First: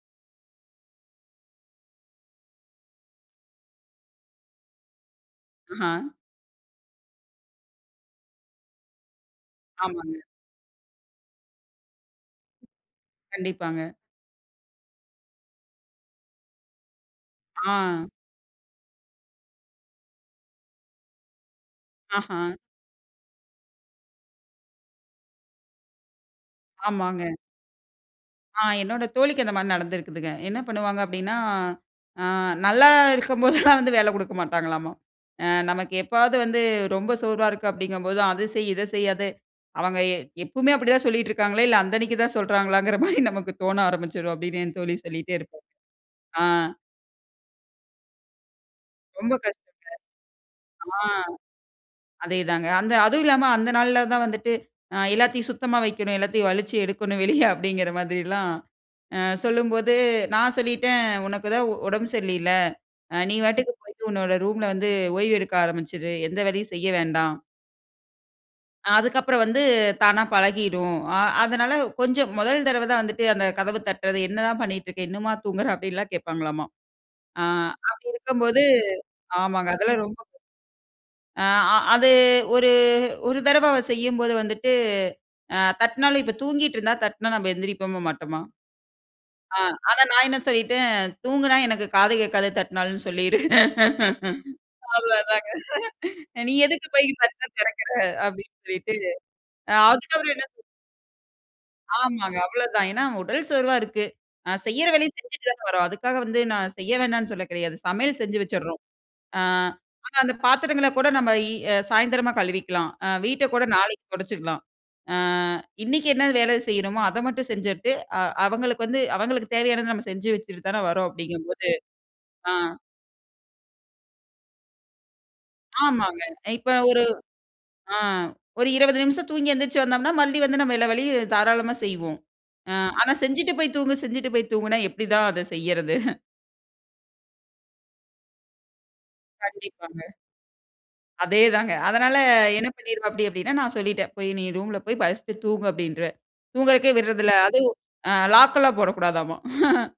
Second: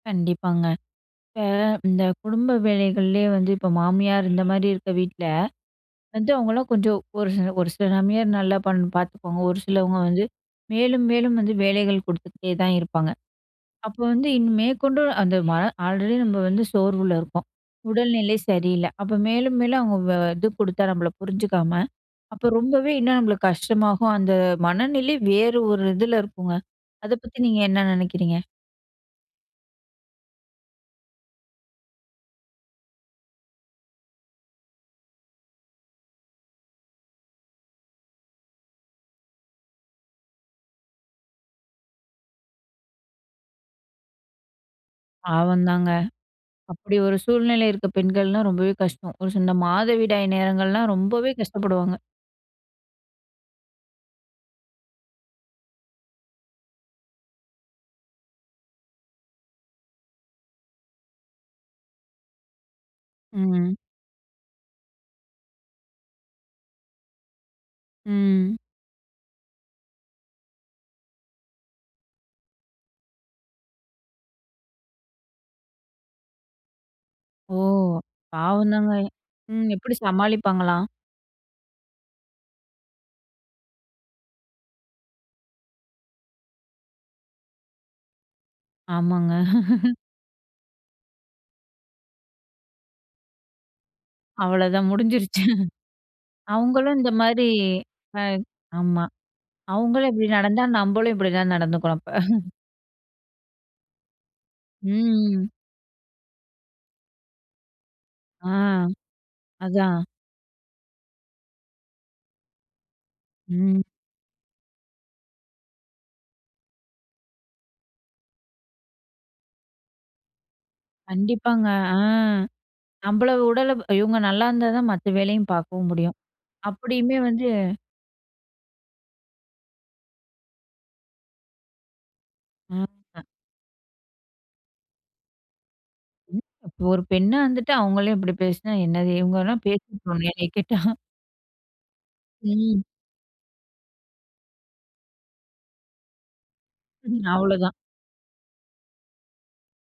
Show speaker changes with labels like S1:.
S1: கண்டிப்பாங்க. இப்ப இந்த குடும்ப வேலைகள்லயே வந்து இப்ப மாமியார் இந்தமாரி இருக்க வீட்ல
S2: ம்ஹா!
S1: வந்து அவுங்கள்லாம் கொஞ்சம் ஒரு சி ஒரு சில மாமியார் பண் நல்லா பார்த்துக்குவாங்க. ஒரு சிலவங்க
S2: ஆமாங்க.
S1: வந்து மேலும், மேலும் வந்து வேலைகள் கொடுத்துகிட்டே தான் இருப்பாங்க.
S2: கண்டிப்பாங்க.
S1: அப்போ வந்து இனி மேற்கொண்டு அந்த ம ஆல்ரெடி நம்ம வந்து சோர்வுல இருக்கோம்.
S2: ஆ
S1: உடல்நிலை சரியில்ல. அப்ப மேலும் மேலும் அவுங்க இது கொடுத்தா நம்மள புரிஞ்சுக்காம,
S2: ஆஹா!
S1: அப்போ ரொம்பவே இன்னும் நம்மளுக்கு கஷ்டமாகும். அந்த மனநிலை வேறு ஒரு இதில இருக்குங்க. அத
S2: ஆமாங்க.
S1: பத்தி நீங்க என்ன நினைக்கிறீங்க?
S2: ஆ என்னோட தோழிக்கு அந்தமாரி நடந்திருக்குதுங்க. என்ன பண்ணுவாங்க அப்பிடின்னா ஆ, நல்லா இருக்கும்போதெல்லாம் வந்து வேல குடுக்க மாட்டாங்களாமா! ஆ நமக்கு எப்பாவாது வந்து ரொம்ப சோர்வா இருக்கு அப்பிடிங்கம்போதான், அத செய்! இத செய்! அத அவங்க எ எப்பமே அப்பிடிதான் சொல்லிட்டு இருக்காங்களா! இல்ல அந்தன்னிக்கு தான் சொல்றாங்களாங்கிறமாரி நமக்கு தோண ஆரம்பிச்சிரும் அப்பிடின்னு என் தோழி சொல்லிட்டே இருப்பா!
S1: பாவந்தாங்க.
S2: ஆ.
S1: அப்பிடி ஒரு சூழ்நிலை இருக்கிற பெண்கள்லாம் ரொம்பவே கஷ்டம். ஒரு
S2: ரொம்ப
S1: [unintelligible]
S2: கஷ்டங்க.
S1: மாதவிடாய் நேரங்கள்லாம்
S2: ஆ,
S1: ரொம்பவே கஷ்டப்படுவாங்க.
S2: அதே தாங்க. அதுவும் இல்லாம அந்த நாள்ல தான் வந்துட்டு ஆ எல்லாத்தையும் சுத்தமா வைக்கணும். எல்லாத்தையும் வளிச்சு எடுக்கணும். வெளிய அப்பிடிங்கிற மாதிரிலாம் அ சொல்லும்போது, நான் சொல்லிட்டேன் உனக்கு தான் உடம்பு சரியில்லையில. அ நீ பாட்டுக்கு
S1: ம்.
S2: போயிட்டு உன்னோட ரூம்ல வந்து ஓய்வு எடுக்க ஆரம்பிச்சிரு! எந்த வேலையும் செய்ய வேண்டாம்.
S1: ம்.
S2: அதுக்கப்புறம் வந்து தானா பழகிடும். அ அதனால கொஞ்சம் முதல் தடவ தான் வந்துட்டு அந்த கதவ தட்டுறது என்னதான் பண்ணிட்டு இருக்க! இன்னுமா தூங்குற! அப்பிடில்லாம் கேட்பாங்களாமா! ஆ,
S1: ஓ!
S2: அப்பிடி இருக்கும் போது
S1: பாவந்தாங்க. ம்
S2: ஆமாங்க
S1: எப்பிடி
S2: அதெல்லாம் ரொம்ப [unintelligible]
S1: சமாளிப்பாங்களாம்!
S2: ஆ, அ அது ஒரு ஒரு தடவ அவ செய்யும்போது வந்துட்டு, அ தட்டுனாலும் இப்ப தூங்கிக்கிட்டு இருந்தா தட்னா நம்ம எழுந்திருப்போமா! மாட்டோமா!
S1: ஆமாங்க.
S2: ஆ, அனா நான் என்ன சொல்லிட்டேன், தூங்கினா எனக்கு காது கேட்காத தட்னாலும் சொல்லிரு.
S1: அவ்வளதான் முடிஞ்சிருச்சு
S2: அவ்ளதாங்க. அ நீ எதுக்குப்
S1: அவுங்களும்
S2: போய்
S1: இந்தமாரி
S2: கதவ திறக்குற!
S1: ஆ,
S2: அப்பிடின்னு சொல்லிட்டு,
S1: ஆமா.
S2: அ
S1: அவுங்களும் இப்பிடி
S2: அதுக்கப்பறம் என்ன [unintelligible]
S1: நடந்தா நம்மளும் இப்பிடிதான் நடந்துக்கணும் அப்ப
S2: ஆமாங்க. அவ்ளோதான். ஏனா உடல் சோர்வா இருக்கு நான் செய்யுற
S1: ம்
S2: வேலைய
S1: ம்.
S2: செஞ்சிட்டுதானவரோம். அதுக்காகவந்து நான் செய்யவேணான்னு சொல்ல கெடயாது, சமயல் செஞ்சி
S1: ஆ,
S2: வச்சிற்ரோம் அ
S1: அதான்.
S2: ஆனா, அந்த பத்தரங்கள கூட நம்ம இ சயந்தரமா கழுவிக்கலாம் அ வீட்ட கூட
S1: ம்.
S2: நாளைக்கி தொடச்சுக்கலாம். ஆ இன்னிக்கி என்ன வேலை செய்யணுமோ! அத மட்டும் செஞ்சுட்டு, அ அவுங்களுக்கு வந்து அவுங்குளுக்கு தேவையானத நம்ம செஞ்சு வச்சிட்டு தான வர்றோம்
S1: கண்டிப்பாங்க.
S2: அப்பிடிங்கம்போது,
S1: ஆ.
S2: ஆ,
S1: நம்மள உடல இவுங்க நல்லாயிருந்தா தான் மத்த வேலையும் பார்க்கவும் முடியும்.
S2: ஆமாங்க. அ இப்ப நான் ஒரு
S1: அப்புடியுமே வந்து
S2: ஆ ஒரு 20 நிமிஷம் தூங்கி எந்திருச்சு வந்தோம்ன்னா, மறுபடியும் வந்து நம்ம எல்லா வேலையும் தாராளமா செய்வோம். ஆ
S1: ஆ
S2: ஆனா
S1: [unintelligible]
S2: செஞ்சிட்டு போய் தூங்கு செஞ்சிட்டு போய் தூங்குன்னா, எப்பிடிதான் அத செய்யுறது?
S1: ஒரு பெண்ண வந்துட்டு அவுங்களே இப்பிடி பேசினா என்னது? இவுங்கலாம் பேசி
S2: கண்டிப்பாங்க.
S1: [unintelligible] என்னைய கேட்டா
S2: அதே தாங்க. அதனால என்ன
S1: ம்.
S2: பண்ணிருவாப்பிடி, அப்பிடின்னா, நான் சொல்லிட்டேன். போய் நீ ரூம்ல போய் படுத்து தூங்கு அப்பிடின்ற தூங்குறக்கே
S1: ம்.
S2: விட்றதில்ல.
S1: அவ்ளோதான்.
S2: அதுவும் ஆ லாக் எல்லாம் போடக்கூடாதாமா!